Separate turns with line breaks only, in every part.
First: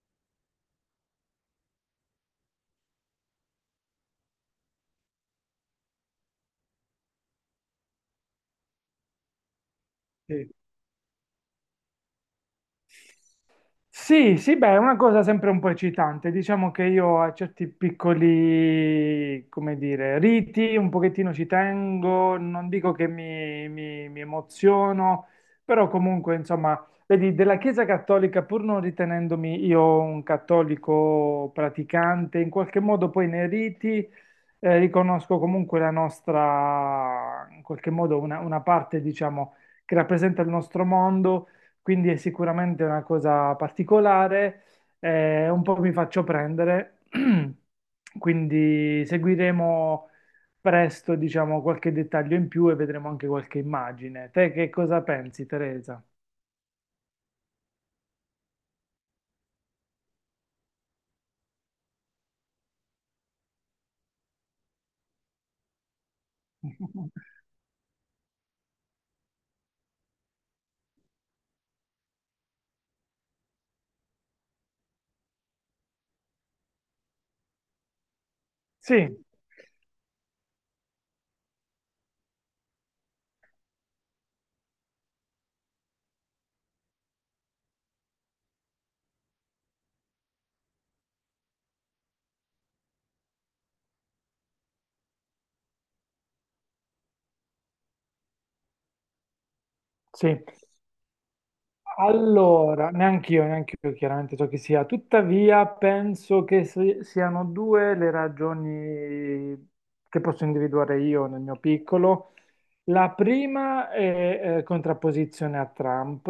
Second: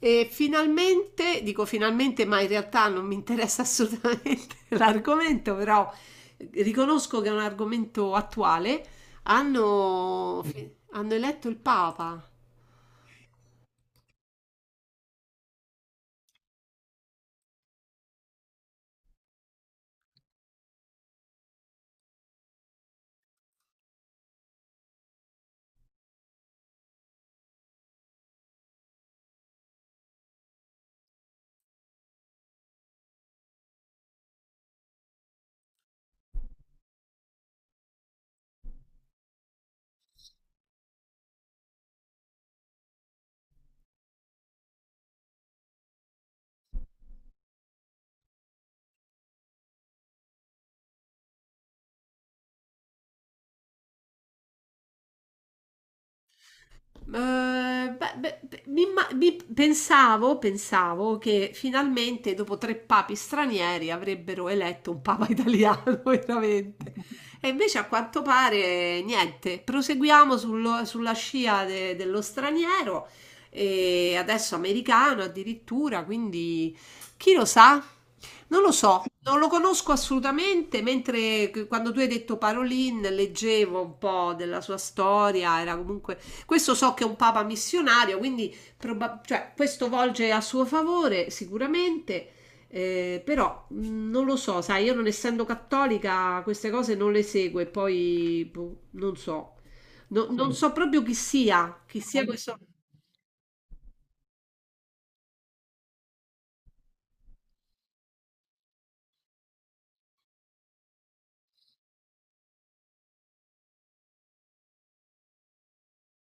E finalmente, dico finalmente, ma in realtà non mi interessa assolutamente l'argomento, però riconosco che è un argomento attuale. Hanno,
Sì.
hanno eletto il Papa.
Sì, sì, beh, è una cosa sempre un po' eccitante. Diciamo che io a certi piccoli, come dire, riti un pochettino ci tengo, non dico che mi emoziono, però comunque, insomma, vedi, della Chiesa Cattolica, pur non ritenendomi io un cattolico praticante, in qualche modo poi nei riti riconosco comunque la nostra, in qualche modo, una parte, diciamo, che rappresenta il nostro mondo, quindi è sicuramente una cosa particolare, un po' mi faccio prendere, quindi seguiremo presto, diciamo, qualche dettaglio in più e vedremo anche qualche immagine. Te che cosa pensi, Teresa?
Pensavo, pensavo che finalmente dopo tre papi stranieri avrebbero eletto un papa italiano, veramente. E invece a quanto pare niente. Sulla scia dello straniero e adesso americano addirittura, quindi chi lo sa? Non lo
Sì,
so, non lo conosco assolutamente, quando tu hai detto Parolin leggevo un po' della sua storia, era comunque questo so che è un papa missionario, quindi cioè, questo volge a suo favore sicuramente, però non lo so, sai, io non essendo cattolica queste cose non le seguo e poi boh, non so,
sì.
non so proprio chi sia questo.
Allora, neanche io chiaramente so chi sia, tuttavia penso che siano due le ragioni che posso individuare io nel mio piccolo. La prima è contrapposizione a Trump,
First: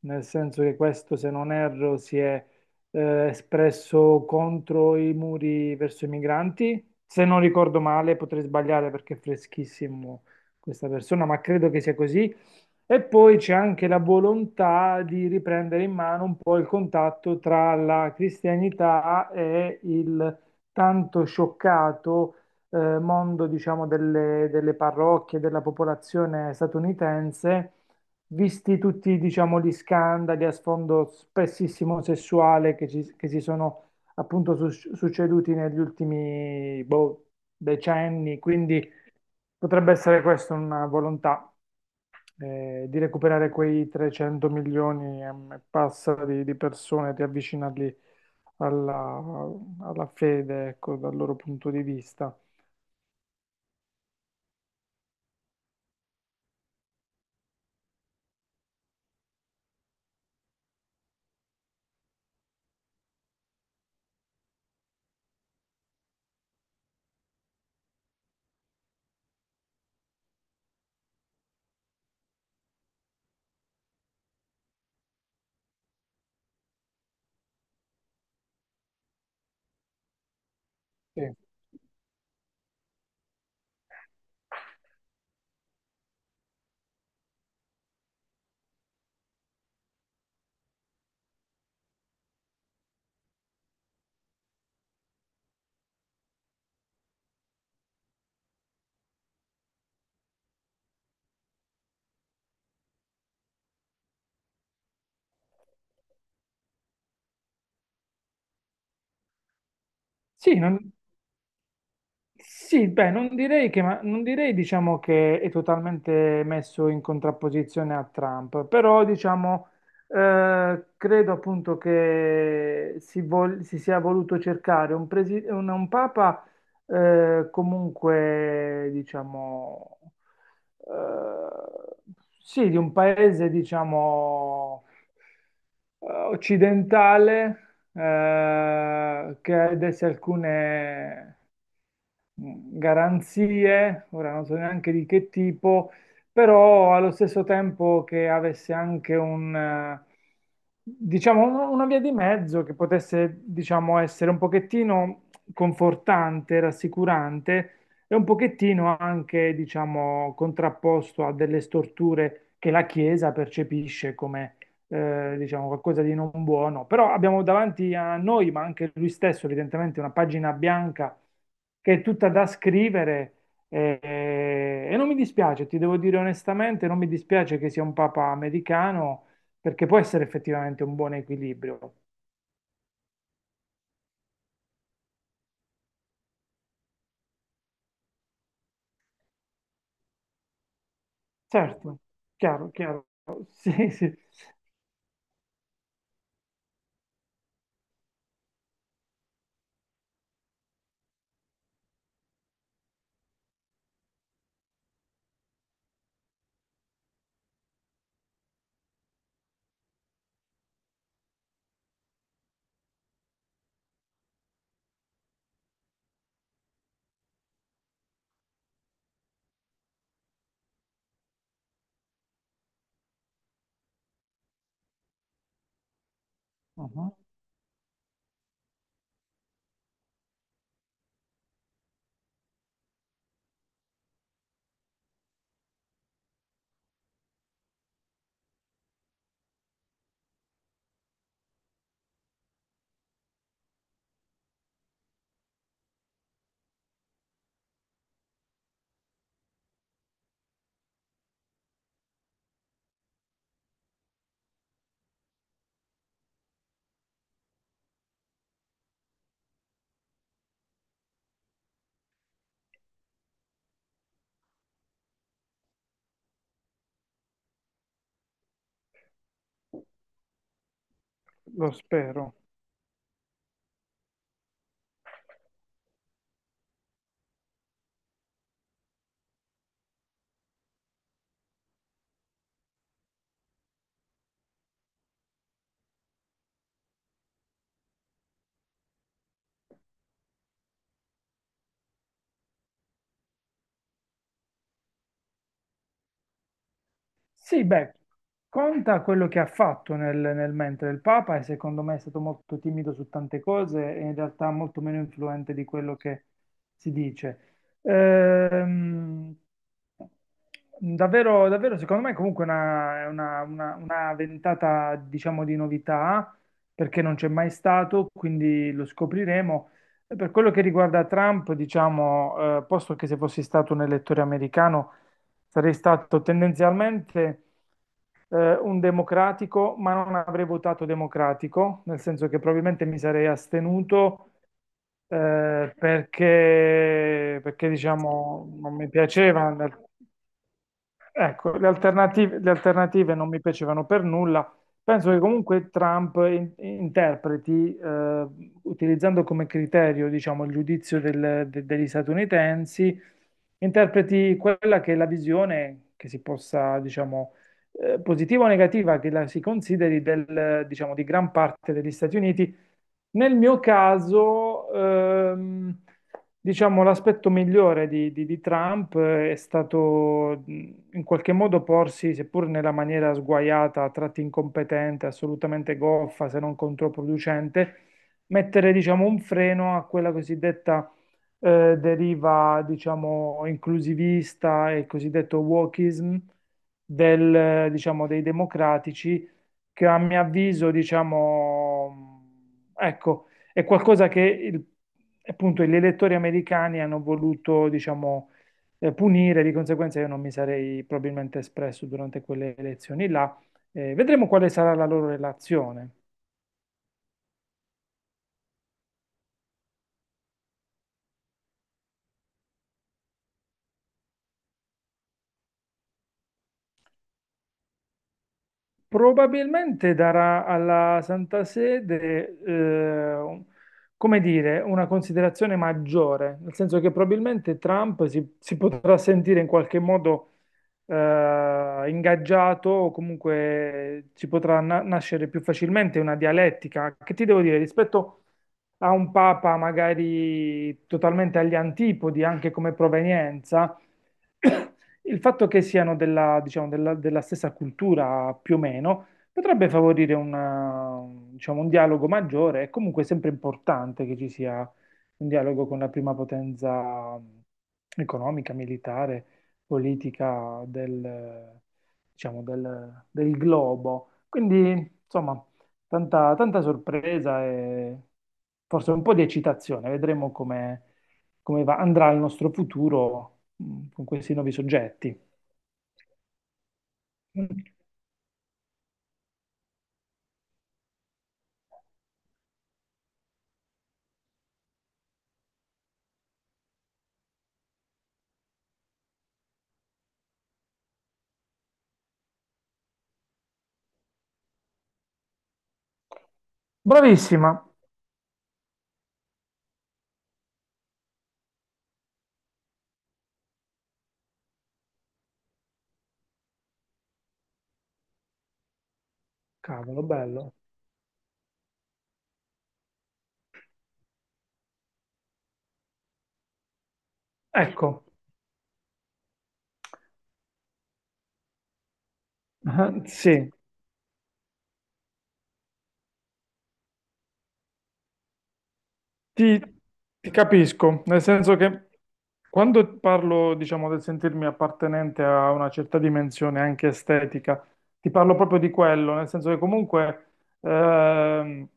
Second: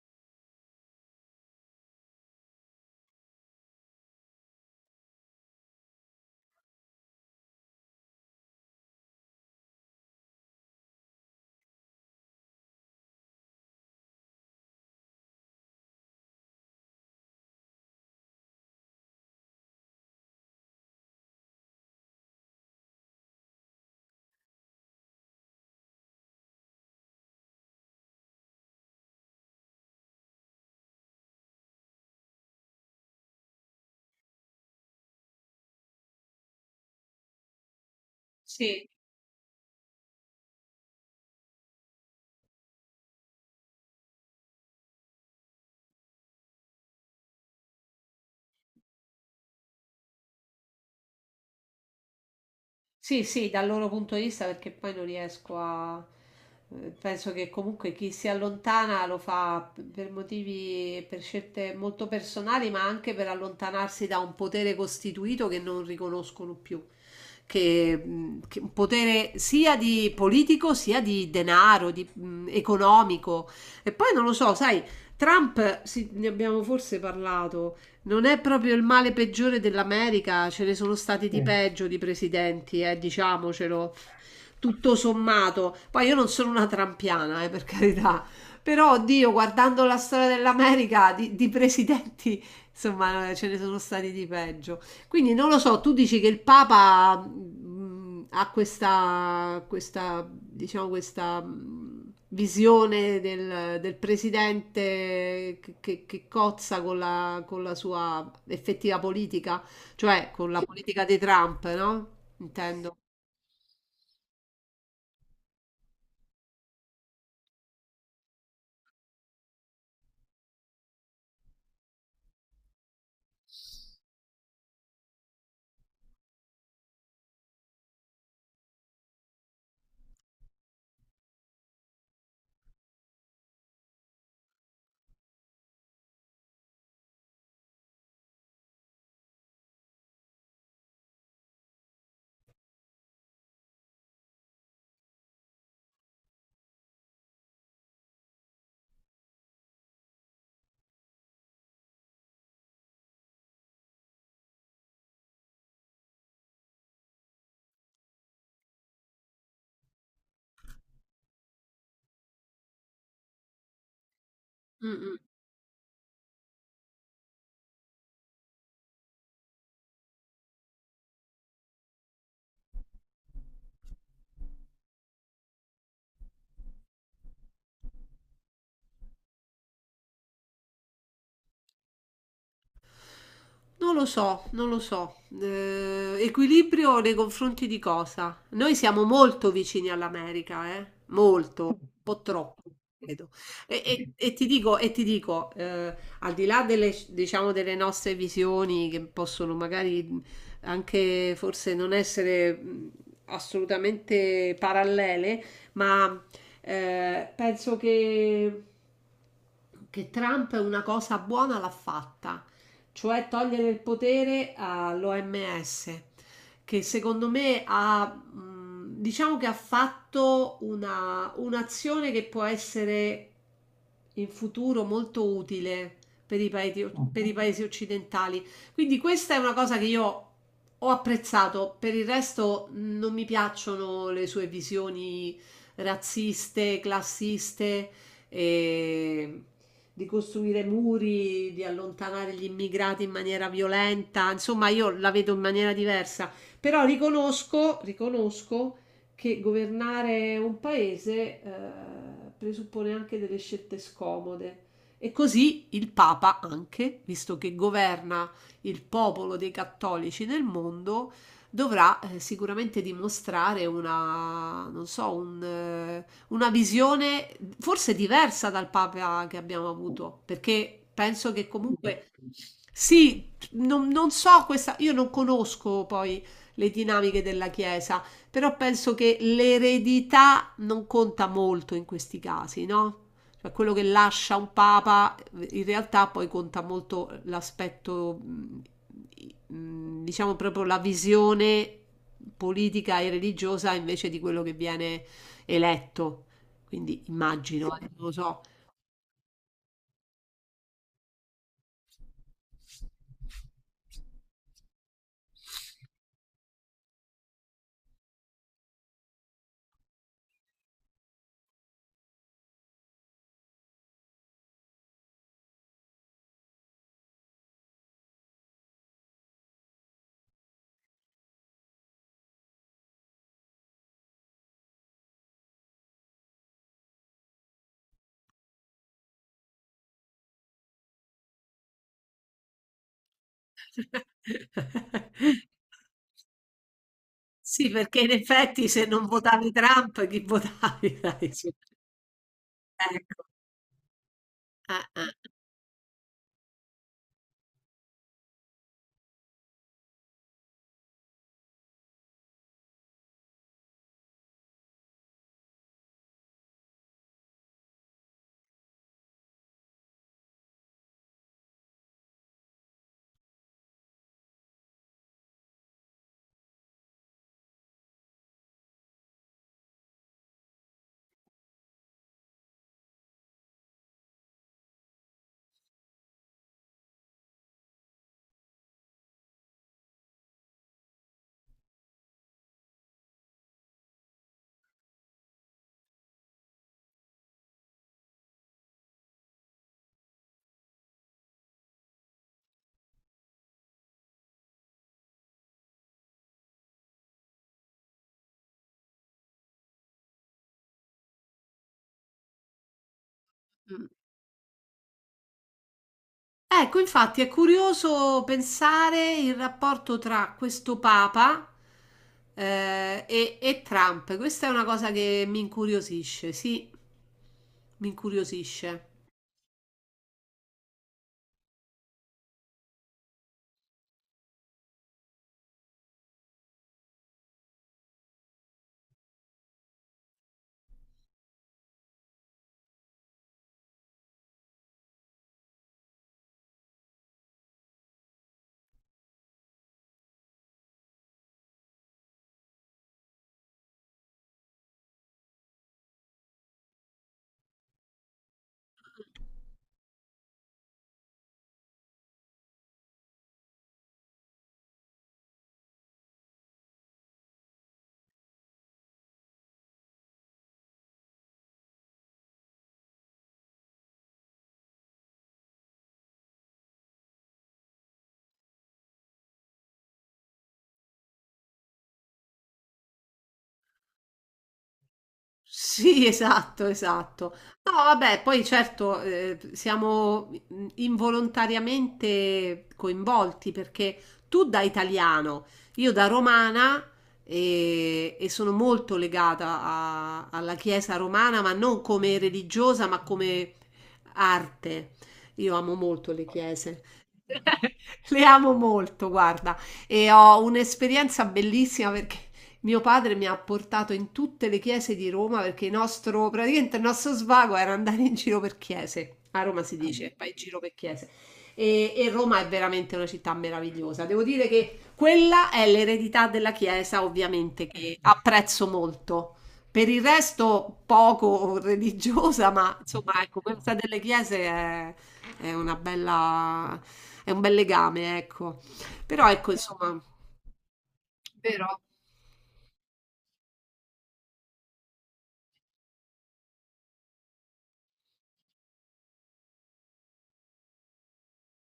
nel senso che questo, se non erro, si è espresso contro i muri verso i migranti. Se non ricordo male, potrei sbagliare perché è freschissimo questa persona, ma credo che sia così. E poi c'è anche la volontà di riprendere in mano un po' il contatto tra la cristianità e il tanto scioccato mondo, diciamo, delle parrocchie, della popolazione statunitense, visti tutti, diciamo, gli scandali a sfondo spessissimo sessuale che si sono appunto succeduti negli ultimi boh, decenni.
Sì.
Quindi potrebbe essere questa una volontà di recuperare quei 300 milioni e passa di persone, di avvicinarli alla, alla fede, ecco, dal loro punto di vista.
Sì, sì, dal loro punto di vista perché poi non riesco a... Penso che comunque chi si allontana lo fa per motivi, per scelte molto personali, ma anche per allontanarsi da un potere costituito che non riconoscono più, che un potere sia di politico sia di denaro, di, economico. E poi non lo so, sai, Trump, sì, ne abbiamo forse parlato, non è proprio il male peggiore dell'America, ce ne sono
Sì.
stati di peggio di presidenti, diciamocelo tutto sommato. Poi io non sono una trampiana, per carità. Però, oddio, guardando la storia dell'America, di presidenti, insomma, ce ne sono stati di peggio. Quindi non lo so, tu dici che il Papa ha questa, questa, diciamo, questa visione del, del presidente che, che cozza con la sua effettiva politica, cioè con
Sì,
la
non-
politica di Trump, no?
Sì,
Intendo.
beh, non direi, diciamo, che è totalmente messo in contrapposizione a Trump, però diciamo, credo appunto che si sia voluto cercare un papa comunque, diciamo, eh, sì, di un paese, diciamo, occidentale che ha desse alcune garanzie, ora non so neanche di che tipo, però allo stesso tempo che avesse anche un, diciamo, una via di mezzo che potesse, diciamo, essere un pochettino confortante, rassicurante e un pochettino anche, diciamo, contrapposto a delle storture che la Chiesa percepisce come
Mm, mm.
diciamo qualcosa di non buono, però abbiamo davanti a noi, ma anche lui stesso, evidentemente una pagina bianca che è tutta da scrivere e, e non mi dispiace, ti devo dire onestamente, non mi dispiace che sia un papa americano perché può essere effettivamente un buon equilibrio.
Non lo so, non lo so. Equilibrio nei confronti di cosa? Noi siamo molto vicini all'America, eh? Molto, un
Certo,
po' troppo,
chiaro, chiaro.
credo. E,
Sì, sì.
e ti dico al di là delle, diciamo, delle nostre visioni che possono magari anche forse non essere assolutamente parallele, ma penso che Trump una cosa buona l'ha fatta, cioè togliere il potere all'OMS, che secondo me ha, diciamo che ha fatto una, un'azione che può essere in futuro molto utile per paesi,
Mhm.
per i paesi occidentali. Quindi questa è una cosa che io ho apprezzato, per il resto non mi piacciono le sue visioni razziste, classiste. E di costruire muri, di allontanare gli immigrati in maniera violenta, insomma io la vedo in maniera diversa, però riconosco, riconosco che governare un paese presuppone anche delle scelte scomode. E così il Papa anche, visto che governa il popolo dei cattolici nel mondo, dovrà sicuramente dimostrare una, non so, un, una visione forse diversa dal Papa che abbiamo avuto, perché penso che
Lo
comunque
spero.
sì, non, non so questa, io non conosco poi le dinamiche della Chiesa, però penso che l'eredità non conta molto in questi casi, no? Cioè quello che lascia un papa, in realtà poi conta molto l'aspetto, mm, diciamo proprio la visione politica e religiosa invece di quello che viene eletto. Quindi
Sì,
immagino, non
beh,
lo so.
conta quello che ha fatto nel, nel mentre il Papa e secondo me è stato molto timido su tante cose e in realtà molto meno influente di quello che si dice. Ehm, davvero, davvero, secondo me comunque è una, una ventata, diciamo, di novità perché non c'è mai stato, quindi lo scopriremo. E per quello che riguarda Trump, diciamo, posto che se fossi stato un elettore americano, sarei stato tendenzialmente un democratico, ma non avrei votato democratico, nel senso che probabilmente mi sarei astenuto perché,
Sì, perché in
diciamo,
effetti
non
se
mi
non votavi
piaceva.
Trump, chi votavi? Dai, su.
Ecco, le alternative
Ecco.
non mi piacevano per nulla.
Ah, ah.
Penso che comunque Trump interpreti, utilizzando come criterio, diciamo, il giudizio degli statunitensi, interpreti quella che è la visione che si possa, diciamo, positiva o negativa che la si consideri del, diciamo, di gran parte degli Stati Uniti nel mio caso, diciamo, l'aspetto migliore di Trump è stato in qualche modo porsi, seppur nella maniera sguaiata, a tratti incompetente, assolutamente goffa, se non controproducente, mettere, diciamo, un freno a quella cosiddetta deriva, diciamo, inclusivista e il cosiddetto wokeism del, diciamo, dei democratici che a mio avviso, diciamo, ecco, è qualcosa che appunto gli elettori americani hanno voluto, diciamo, punire, di conseguenza io non mi sarei probabilmente espresso durante quelle elezioni là.
Mm.
Vedremo quale sarà la loro relazione.
Ecco, infatti è curioso pensare il rapporto tra questo Papa e Trump. Questa è una cosa che mi incuriosisce.
Probabilmente darà alla Santa Sede, come dire, una considerazione maggiore, nel senso che probabilmente Trump si potrà sentire in qualche modo ingaggiato o comunque ci potrà nascere più facilmente una dialettica, che ti devo dire, rispetto a un papa magari totalmente agli antipodi, anche come provenienza, il fatto che siano della, diciamo, della stessa cultura più o meno potrebbe favorire diciamo, un dialogo maggiore. È comunque sempre importante che ci sia un dialogo con la prima potenza economica, militare, politica del, diciamo, del globo. Quindi, insomma, tanta sorpresa e forse un po' di eccitazione. Vedremo come, andrà il nostro futuro con questi nuovi soggetti.
Sì, esatto, esatto.
Mm.
No, vabbè, poi certo, siamo involontariamente coinvolti perché tu da italiano, io da romana e sono molto legata alla Chiesa romana, ma non come religiosa, ma come arte. Io amo molto le chiese.
Bravissima!
Le amo molto, guarda, e ho un'esperienza bellissima perché mio padre mi ha portato in tutte le chiese di Roma perché il nostro, praticamente il nostro svago era andare in giro per chiese. A Roma si
Cavolo,
dice, vai in
bello.
giro per chiese. E Roma è veramente una città meravigliosa. Devo dire che quella è l'eredità della Chiesa, ovviamente, che
Ecco,
apprezzo molto. Per il resto, poco religiosa, ma insomma, ecco,
sì.
questa delle chiese è una bella, è un bel legame, ecco. Però ecco,
Ti,
insomma,
ti capisco, nel senso che quando parlo, diciamo, del sentirmi appartenente a una certa dimensione anche estetica, ti parlo proprio di quello, nel senso che comunque ehm,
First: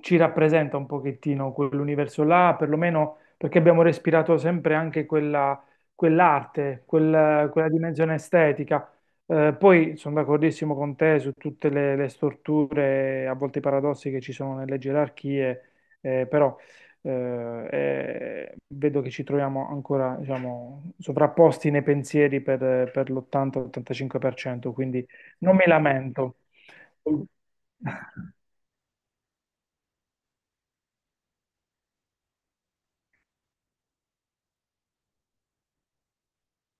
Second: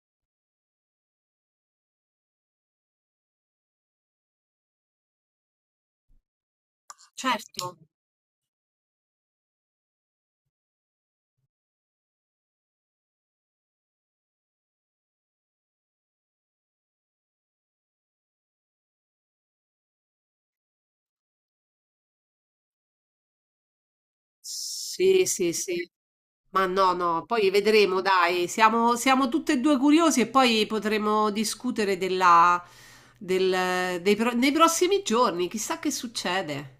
ci rappresenta un pochettino quell'universo là, perlomeno perché abbiamo respirato sempre anche quella, quell'arte, quella dimensione estetica. Poi sono d'accordissimo con te su tutte le storture, a volte i paradossi che ci sono nelle gerarchie, però e vedo che ci troviamo ancora, diciamo, sovrapposti nei pensieri per l'80-85%, quindi
sì, sì,
non mi
sì.
lamento.
Ma no, no, poi vedremo, dai, siamo, siamo tutte e due curiosi e poi potremo discutere della, del, nei prossimi giorni, chissà che succede.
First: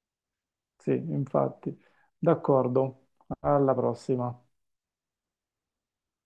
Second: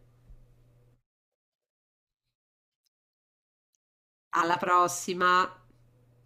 Sì, infatti. D'accordo. Alla prossima.
Alla prossima.